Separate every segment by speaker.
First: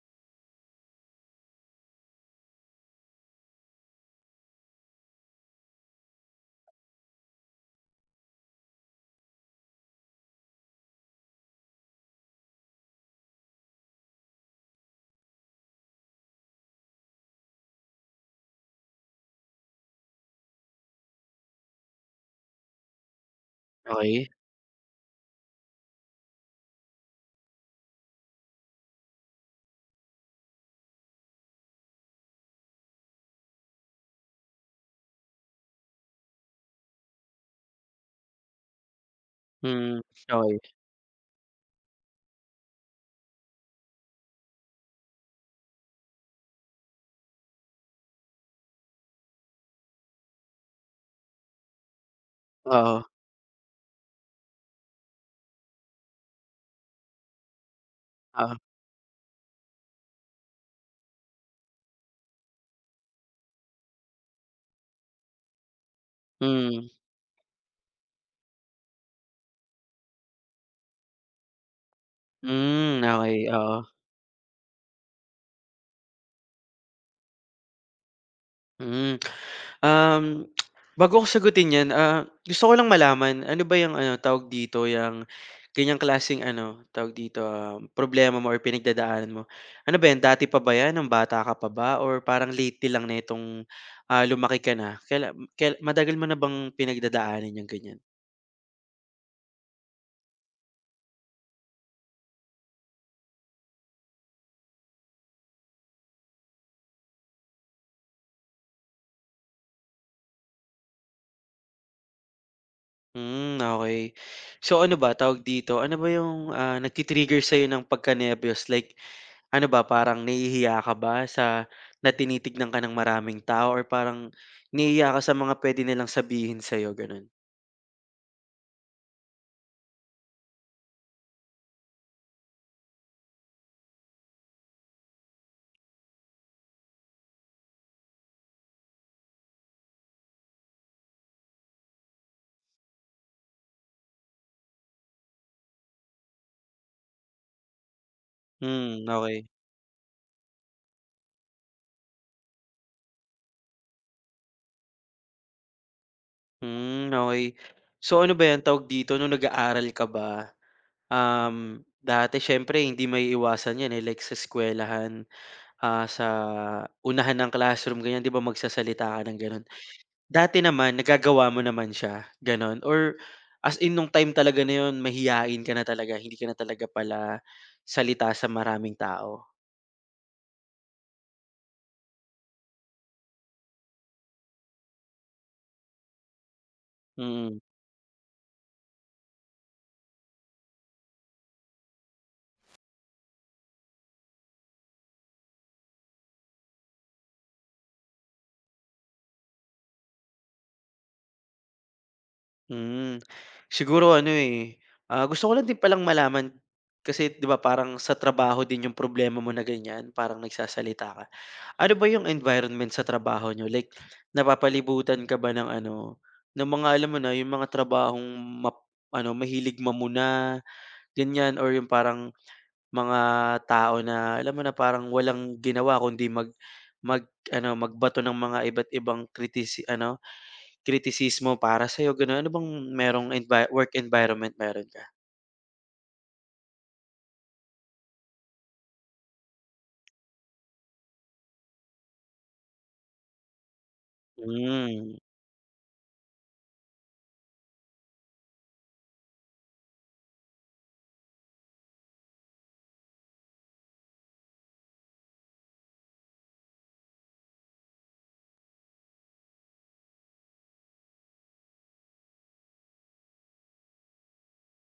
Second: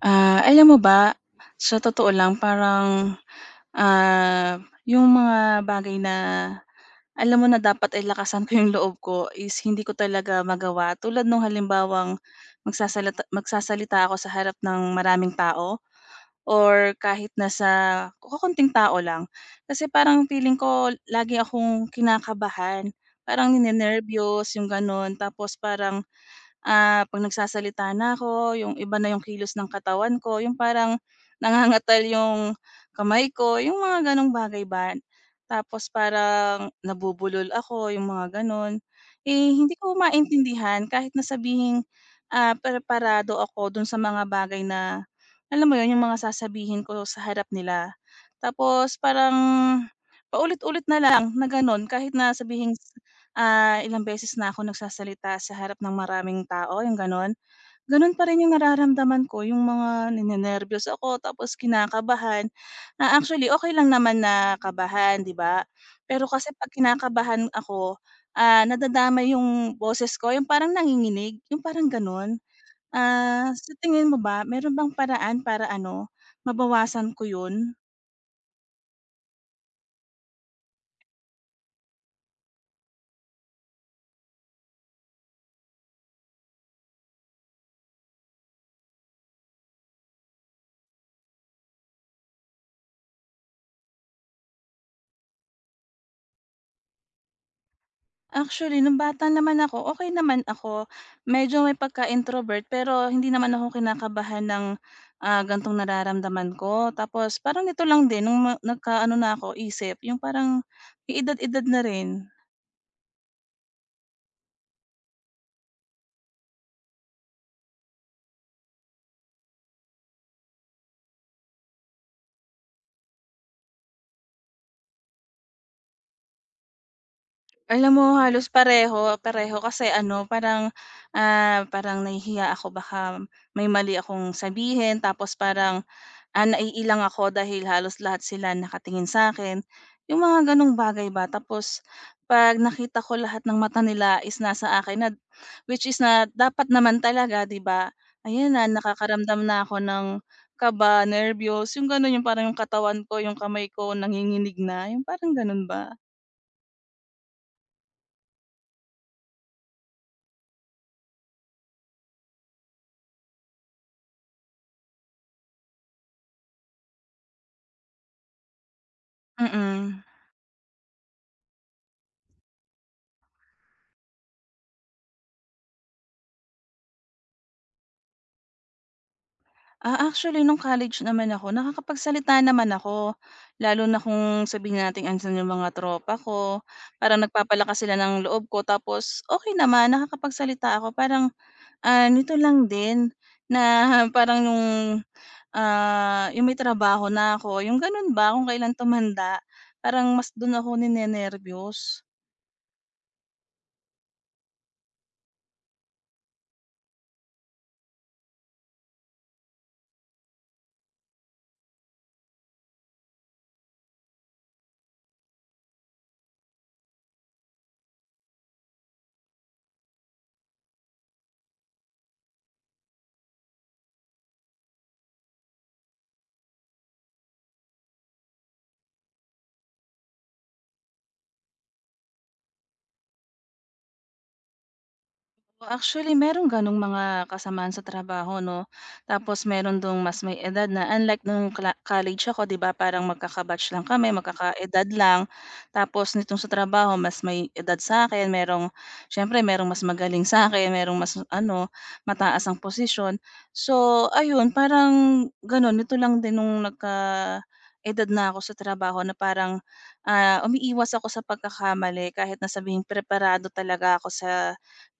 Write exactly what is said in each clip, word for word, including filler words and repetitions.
Speaker 1: Ah, alam mo ba, sa totoo lang parang, ah, yung mga bagay na alam mo na dapat ay lakasan ko yung loob ko is hindi ko talaga magawa. Tulad nung halimbawang magsasalata magsasalita ako sa harap ng maraming tao or kahit nasa kokonting tao lang. Kasi parang feeling ko lagi akong kinakabahan, parang
Speaker 2: Okey.
Speaker 1: ninenerbiyos yung gano'n tapos parang ah, 'pag nagsasalita na ako, yung iba na yung kilos ng katawan ko, yung parang nangangatal yung kamay ko, yung mga gano'ng bagay ba. Tapos parang nabubulol ako, yung mga gano'n. Eh, hindi ko
Speaker 2: Mm. Okey.
Speaker 1: maintindihan kahit na sabihing, ah, preparado ako dun sa mga bagay na alam mo 'yun, yung mga sasabihin ko sa harap nila. Tapos parang paulit-ulit na lang na gano'n kahit na sabihing
Speaker 2: Oo.
Speaker 1: Ah, ilang beses na ako nagsasalita sa harap ng maraming tao, yung gano'n. Gano'n pa rin yung
Speaker 2: Oo.
Speaker 1: nararamdaman ko, yung mga ninenerbiyos ako tapos kinakabahan. Ah, actually okay lang naman na kabahan, 'di ba? Pero kasi 'pag
Speaker 2: Mm.
Speaker 1: kinakabahan ako, ah, nadadamay yung boses ko, yung parang nanginginig, yung parang gano'n.
Speaker 2: Hmm. Okey.
Speaker 1: Ah, sa
Speaker 2: Oo.
Speaker 1: tingin mo ba meron bang paraan para ano, mabawasan ko yun?
Speaker 2: Hmm. Um, Bago ko sagutin 'yan, ah, gusto ko lang malaman ano ba 'yang ano, tawag dito, 'yang ganyang klaseng ano, tawag dito, um, problema mo or pinagdadaanan mo, ano ba 'yan, dati pa ba 'yan, nung bata ka pa ba or parang lately lang nitong, ah, lumaki ka na, kaila kail matagal mo na bang pinagdadaanan 'yang ganyan?
Speaker 1: Actually, nung bata naman ako, okey naman ako. Medyo may pagka-introvert pero hindi naman ako kinakabahan ng, ah, ganitong nararamdaman ko. Tapos parang nito lang din nung ma nagkaano na ako isip, yung parang may edad-edad na rin.
Speaker 2: Hmm. Okay. So ano ba, tawag dito, ano ba yung, ah, nagti-trigger sa'yo ng pagka-nerbiyos? Like ano ba, parang nahihiya ka ba sa na tinitignan ka ng maraming tao or parang nahihiya ka sa mga puwede nilang sabihin sa'yo, gano'n?
Speaker 1: Alam mo halos pareho, pareho kasi ano parang, ah, parang nahihiya ako baka may mali akong sabihin tapos parang, Ah, naiilang ako dahil halos lahat sila nakatingin sa akin yung mga gano'ng bagay ba. Tapos 'pag nakita ko lahat ng mata nila is nasa akin na, which is na dapat naman talaga 'di ba, ayan na
Speaker 2: Hmm.
Speaker 1: nakakaramdam
Speaker 2: Okay.
Speaker 1: na ako ng kaba, nerbiyos, yung gano'n, yung parang yung katawan ko, yung kamay ko nanginginig na, yung parang gano'n ba.
Speaker 2: Hmm. Okay. So ano ba 'yan, tawag dito, nung nag-aaral ka ba, um, dati siyempre hindi maiiwasan 'yan, eh, like sa eskuwelahan, ah, sa unahan ng classroom, ganyan, 'di ba magsasalita ka ng gano'n?
Speaker 1: Mm.
Speaker 2: Dati naman nagagawa mo naman siya, gano'n? Or as in nung time talaga na 'yun mahiyain ka na talaga, hindi ka na talaga pala salita sa maraming tao?
Speaker 1: Ah, actually nung college naman ako nakakapagsalita naman ako. Lalo na kung sabihin natin andyan yung mga tropa ko, parang
Speaker 2: Mm.
Speaker 1: nagpapalakas sila ng loob ko tapos okay naman nakakapagsalita ako parang, ah, nito lang din na parang yung, ah, yung may trabaho na ako yung ganun ba kung kailan tumanda, parang mas dun ako ninenerbiyos.
Speaker 2: Hmm. Siguro ano, eh, ah, gusto ko lang din palang malaman kasi 'di ba parang sa trabaho din yung problema mo na ganiyan, parang nagsasalita ka. Ano ba yung environment sa trabaho niyo? Like napapalibutan ka ba ng ano, ng mga alam mo na, yung mga trabahong map ano, mahilig mamuna, ganiyan or yung parang mga tao na alam mo na parang walang ginawa kundi mag mag-ano, magbato ng mga iba't ibang kritisi ano, kritisismo para sa sa'yo, gano'n. Ano bang merong envi work environment meron ka?
Speaker 1: Well, actually, meron gano'ng mga kasamaan sa trabaho 'no. Tapos meron dong mas may edad na unlike nung cla college ako 'di ba parang magkaka lang kami, magkakaedad
Speaker 2: Hmm.
Speaker 1: lang. Tapos nitong sa trabaho mas may edad sa sa'kin, merong siyempre merong mas magaling sa sa'kin, merong mas ano, mataas ang posisyon. So ayun, parang gano'n, nito lang din nung nagkaedad na ako sa trabaho na parang, ah, umiiwas ako sa pagkakamali kahit na sabihing preparado talaga ako sa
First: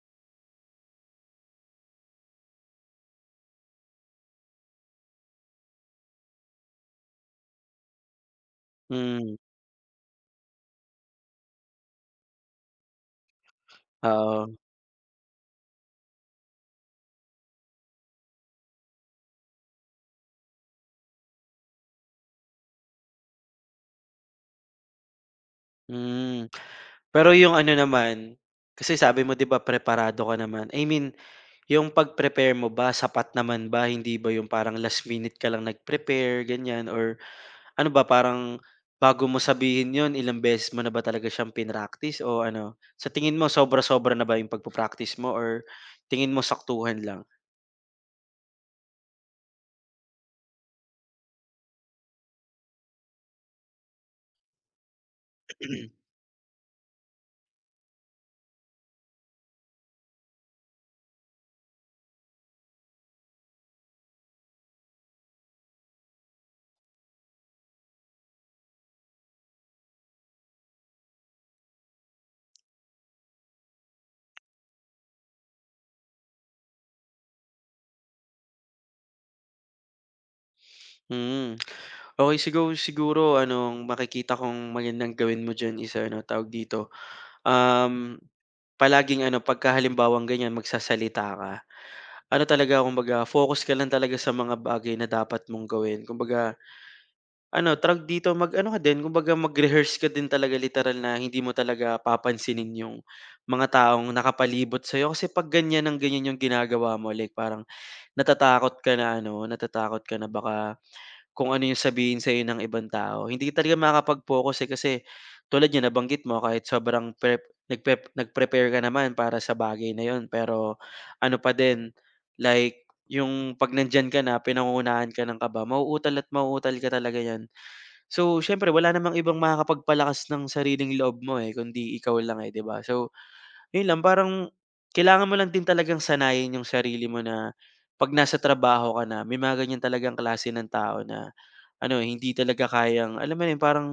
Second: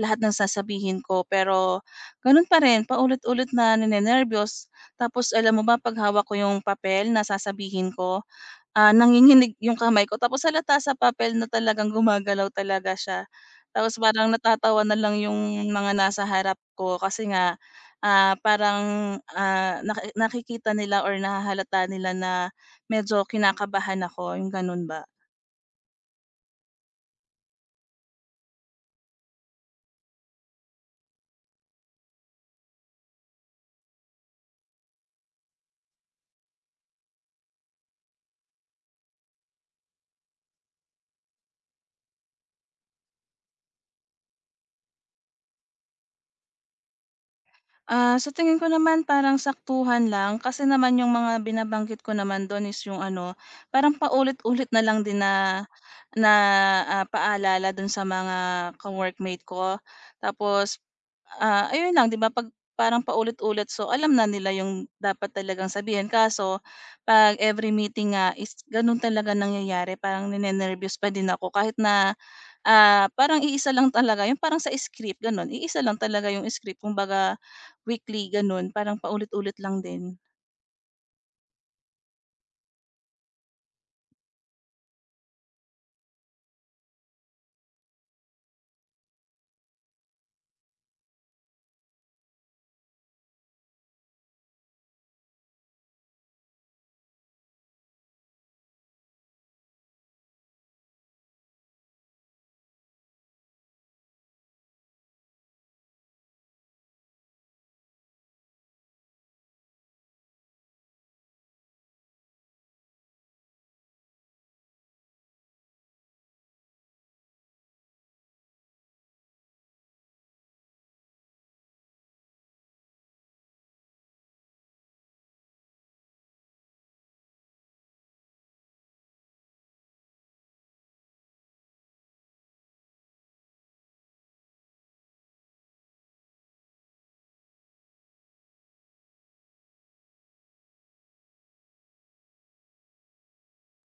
Speaker 1: lahat ng sasabihin ko pero gano'n pa rin paulit-ulit na ninenerbiyos. Tapos alam mo ba 'pag hawak ko yung papel na sasabihin ko, ah,
Speaker 2: Hmm.
Speaker 1: nanginginig yung kamay ko tapos halata sa papel na talagang gumagalaw talaga siya. Tapos parang
Speaker 2: Oo.
Speaker 1: natatawa na lang yung mga nasa harap ko kasi nga, ah, parang, ah, naki nakikita nila or nahahalata nila na medyo kinakabahan ako, yung gano'n ba.
Speaker 2: Hmm. Pero yung ano naman, kasi sabi mo 'di ba preparado ka naman. I mean, yung pag-prepare mo ba, sapat naman ba? Hindi ba yung parang last minute ka lang nag-prepare, ganyan or ano ba parang bago mo sabihin yon ilang beses mo na ba talaga siyang prinactice o ano, sa tingin mo sobra-sobra na ba 'yung pagpa mo or tingin mo saktuhan lang?
Speaker 1: Ah, sa tingin ko naman parang saktuhan lang kasi naman yung mga binabanggit ko naman dun is yung ano, parang paulit-ulit na lang din na na, ah, paalala dun sa mga ka-workmate ko. Tapos, ah, ayun lang 'di ba 'pag parang paulit-ulit so alam na nila yung dapat talagang sabihin kaso 'pag every meeting nga is ganun talaga nangyayari parang ninenerbiyos pa din ako kahit na Ah, parang iisa lang talaga yung parang sa script gano'n, iisa lang talaga yung script kumbaga weekly gano'n, parang paulit-ulit lang din.
Speaker 2: Hmm. Okay, siguro siguro ano, ang makikita kong magandang gawin mo diyan is ano, tawag dito, um, palaging ano, pagka halimbawang ganiyan magsasalita ka, ano talaga kumbaga focus ka lang talaga sa mga bagay na dapat mong gawin. Kumbaga ano, tawag dito, mag-ano ka din, kumbaga mag-rehearse ka din talaga literal na hindi mo talaga papansinin yung mga taong nakapalibot sa'yo. Kasi 'pag ganyan ng ganyan yung ginagawa mo, like parang natatakot ka na ano, natatakot ka na baka kung ano yung sabihin sa'yo ng ibang tao. Hindi ka talaga makakapag-focus, eh, kasi tulad niyan nabanggit mo kahit sobrang prep nagprep nag-prepare ka naman para sa bagay na yun, pero ano pa din, like yung 'pag nandiyan ka na, pinangungunahan ka ng kaba, mauutal at mauutal ka talaga niyan. So, siyempre wala namang ibang makakapagpalakas ng sariling loob mo, eh, kundi ikaw lang, eh, 'di ba? So, yun lang parang kailangan mo lang din talagang sanayin yung sarili mo na 'pag nasa trabaho ka na may mga ganyan talagang klase ng tao na ano, eh, hindi talaga kayang alam mo na yun, parang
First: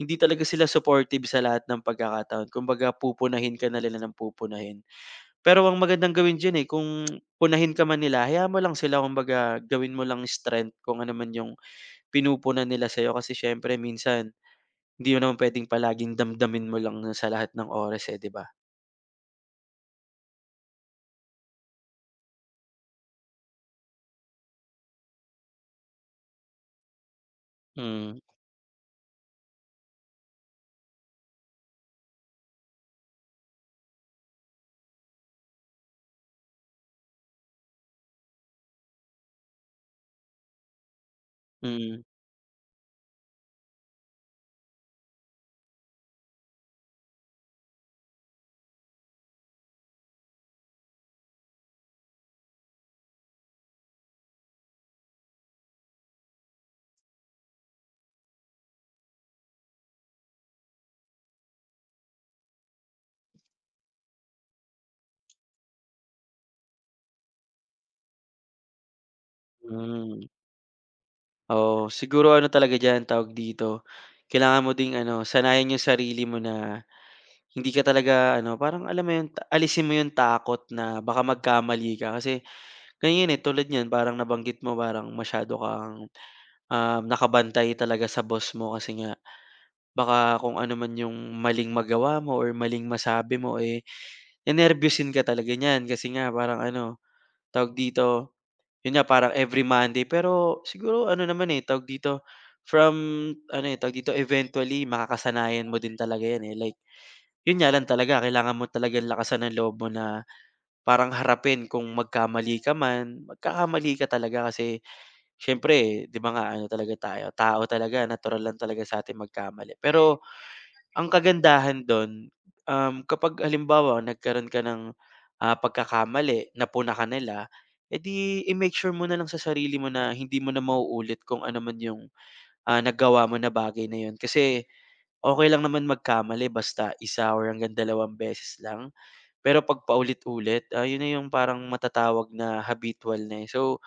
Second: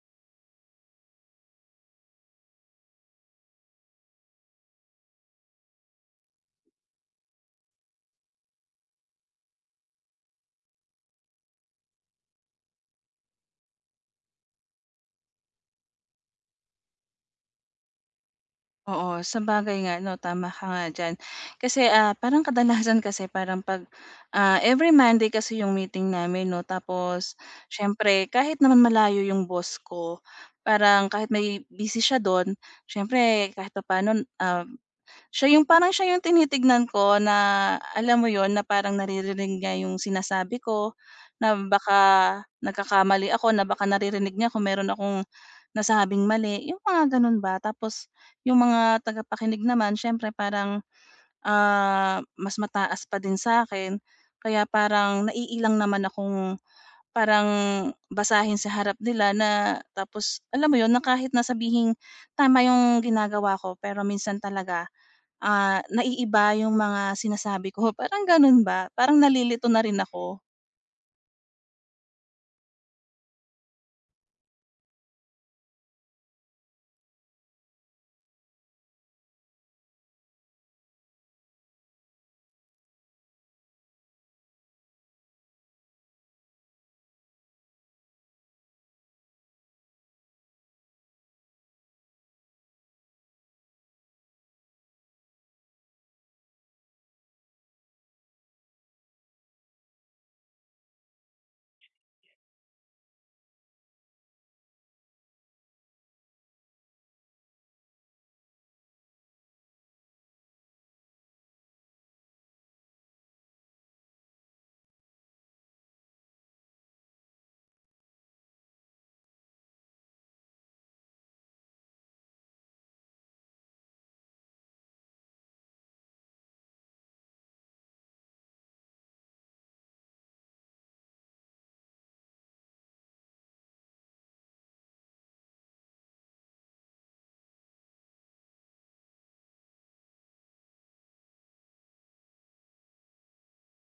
Speaker 2: hindi talaga sila supportive sa lahat ng pagkakataon. Kumbaga pupunahin ka na nila ng pupunahin. Pero ang magandang gawin diyan, eh, kung punahin ka man nila, hayaan mo lang sila kumbaga gawin mo lang strength kung ano man yung pinupunan nila sa'yo kasi siyempre minsan hindi mo naman puwedeng palaging damdamin mo lang sa lahat ng oras, eh, 'di ba?
Speaker 1: Oo, sabagay nga 'no, tama ka nga diyan. Kasi, ah, parang kadalasan kasi parang 'pag, ah, every Monday kasi yung meeting namin 'no, tapos
Speaker 2: Mm.
Speaker 1: siyempre kahit naman malayo yung boss ko, parang kahit may busy siya do'n, siyempre kahit papaano, ah siya yung parang siya yung tinitignan ko na alam mo yon na parang naririnig niya yung sinasabi ko, na baka
Speaker 2: Mm.
Speaker 1: nagkakamali ako, na baka naririnig niya kung meron akong nasabing mali, yung mga ganun ba. Tapos yung mga tagapakinig naman syempre parang, ah, mas mataas pa din sa akin kaya parang naiilang naman akong parang basahin sa harap nila na tapos alam mo yon na kahit na sabihing tama yung ginagawa ko pero minsan talaga Ah, naiiba yung mga sinasabi ko, parang gano'n ba, parang nalilito na rin
Speaker 2: Hmm.
Speaker 1: ako,
Speaker 2: Oo, siguro ano talaga diyan, tawag dito, kailangan mo ding ano, sanayin yung sarili mo na hindi ka talaga ano, parang alam mo yun, ta alisin mo yung takot na baka magkamali ka. Kasi ganyan, eh, tulad niyan parang nabanggit mo parang masyado kang, um, nakabantay talaga sa boss mo kasi nga baka kung ano man yung maling magawa mo or maling masabi mo, eh, nenerbyusin ka talaga niyan kasi nga parang ano tawag dito, yun nga parang every Monday pero siguro ano naman, eh, tawag dito, from ano, eh, tawag dito, eventually makakasanayan mo din talaga yan, eh, like yun nga lang talaga kailangan mo talagang lakasan ng loob mo na parang harapin kung magkamali ka man, magkakamali ka talaga kasi siyempre, 'di ba nga ano talaga tayo, tao talaga, natural lang talaga sa sa'tin magkamali. Pero ang kagandahan don, um, kapag halimbawa nagkaroon ka ng, ah, pagkakamali, napuna ka nila, eh, di i-make sure mo na lang sa sarili mo na hindi mo na mauulit kung ano man yung, ah, nagawa mo na bagay na yun. Kasi okey lang naman magkamali basta isa or hanggang dalawang beses lang. Pero 'pag paulit-ulit, ah, yun na yung parang matatawag na habitual na, eh. So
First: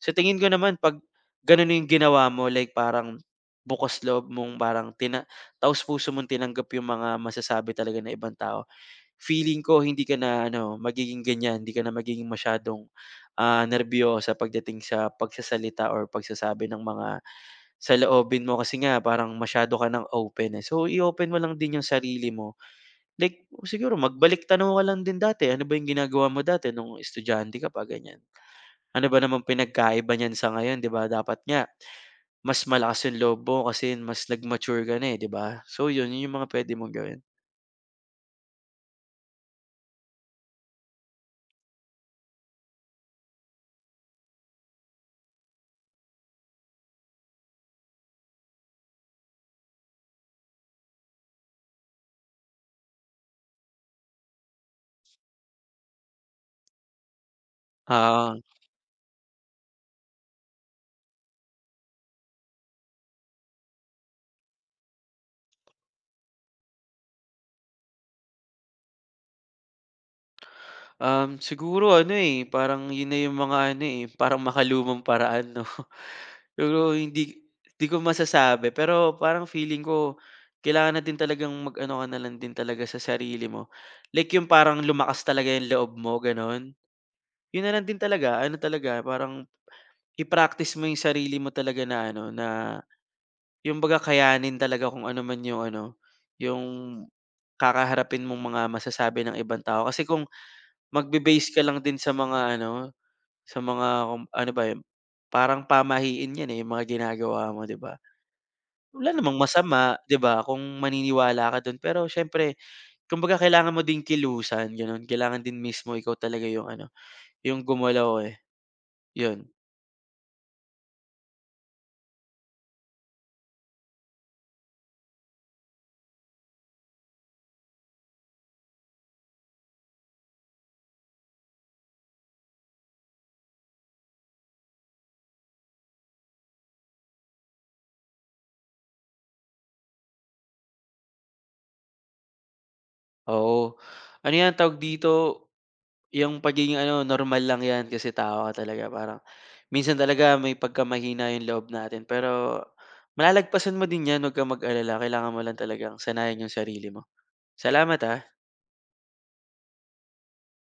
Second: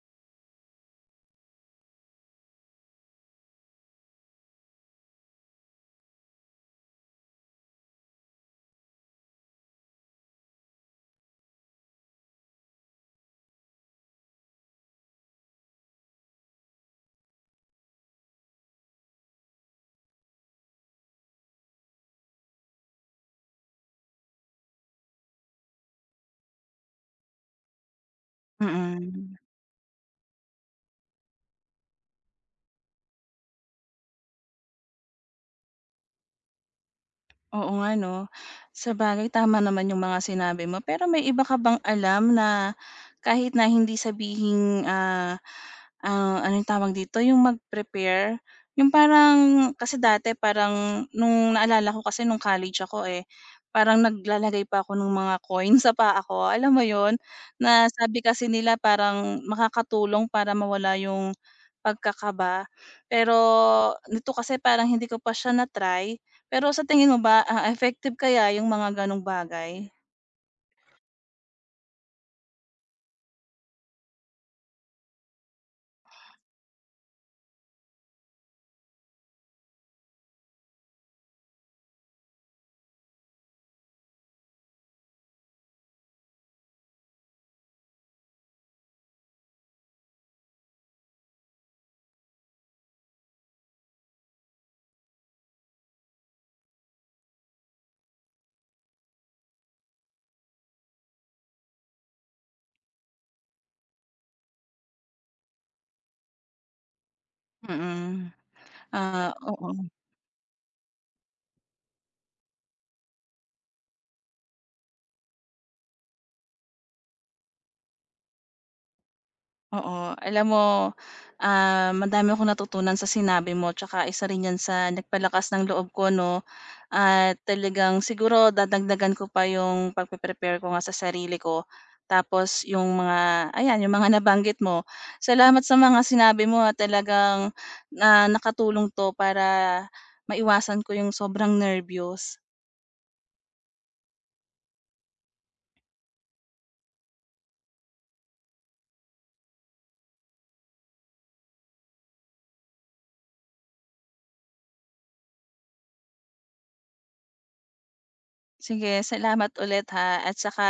Speaker 2: sa tingin ko naman 'pag gano'n 'yung ginawa mo like parang bukas loob mong parang tina taos-puso mong tinanggap 'yung mga masasabi talaga ng ibang tao, feeling ko hindi ka na ano, magiging ganyan hindi ka na magiging masyadong, ah, nerbiyosa pagdating sa pagsasalita or pagsasabi ng mga saloobin mo kasi nga parang masyado ka ng open, eh. So, i-open mo lang din 'yung sarili mo. Like siguro magbalik-tanaw ka lang din dati, ano ba 'yung ginagawa mo dati nung estudyante ka pa, ganiyan. Ano ba
Speaker 1: mm.
Speaker 2: namang pinagkaiba niyan sa ngayon, 'di ba? Dapat nga mas malakas yung loob mo kasi mas nag-mature ka na, eh, 'di ba? So yun, yun yung mga puwede mong gawin.
Speaker 1: Oo nga 'no. Sabagay tama naman yung mga sinabi mo. Pero may iba ka bang alam na kahit na hindi sabihing, ah, ah, anong tawag dito, yung mag-prepare, yung parang kasi dati parang nung naalala ko kasi nung college ako, eh, parang naglalagay pa ako ng mga coin sa paa ko, alam mo yon. Na sabi
Speaker 2: Oo.
Speaker 1: kasi nila parang makakatulong para mawala yung pagkakaba. Pero nito kasi parang hindi ko pa siya na-try. Pero sa tingin mo ba, ah, effective kaya yung mga gano'ng bagay?
Speaker 2: Um, siguro ano, eh, parang yun na yung mga ano, eh, parang makalumang paraan 'no? Pero hindi hindi ko masasabi, pero parang feeling ko kailangan na din talagang mag-ano ka na lang din talaga sa sarili mo. Like yung parang lumakas talaga yung loob mo, gano'n. Yun na lang din talaga, ano talaga, parang i-practice mo yung sarili mo talaga na ano, na yung kumbaga kayanin talaga kung ano man yung ano, yung kakaharapin mong mga masasabi ng ibang tao. Kasi kung magbe-base ka lang din sa mga ano, sa mga kung ano ba yun, parang pamahiin 'yan, eh, yung mga ginagawa mo, 'di ba?
Speaker 1: Mm,
Speaker 2: Wala
Speaker 1: ah,
Speaker 2: namang
Speaker 1: oo,
Speaker 2: masama, 'di ba, kung maniniwala ka do'n. Pero siyempre kumbaga kailangan mo din kilusan, gano'n. Kailangan din mismo ikaw talaga yung ano, yung gumalaw, eh, 'yun.
Speaker 1: oo. Alam mo, ah, madami akong natutunan sa sinabi mo tsaka isa rin 'yan sa nagpalakas ng loob ko 'no, at talagang siguro dadagdagan ko pa yung pagpe-prepare ko nga sa sarili ko. Tapos yung mga ayan, yung mga nabanggit mo. Salamat sa mga sinabi mo at talagang, na nakatulong 'to para maiwasan ko yung sobrang nerbiyos.
Speaker 2: Oo, ano 'yan, tawag dito, yung pagiging ano, normal lang 'yan kasi tao ka talaga. Parang minsan talaga may pagkamahina yung loob natin pero malalagpasan mo din yan, 'wag kang mag-alala kailangan mo lang talagang sanayan yung sarili mo. Salamat, ah,
Speaker 1: Sige, salamat ulit ha at saka,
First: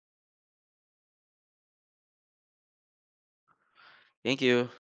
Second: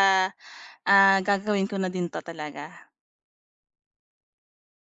Speaker 1: ah, gagawin ko na din 'to talaga.
Speaker 2: thank you.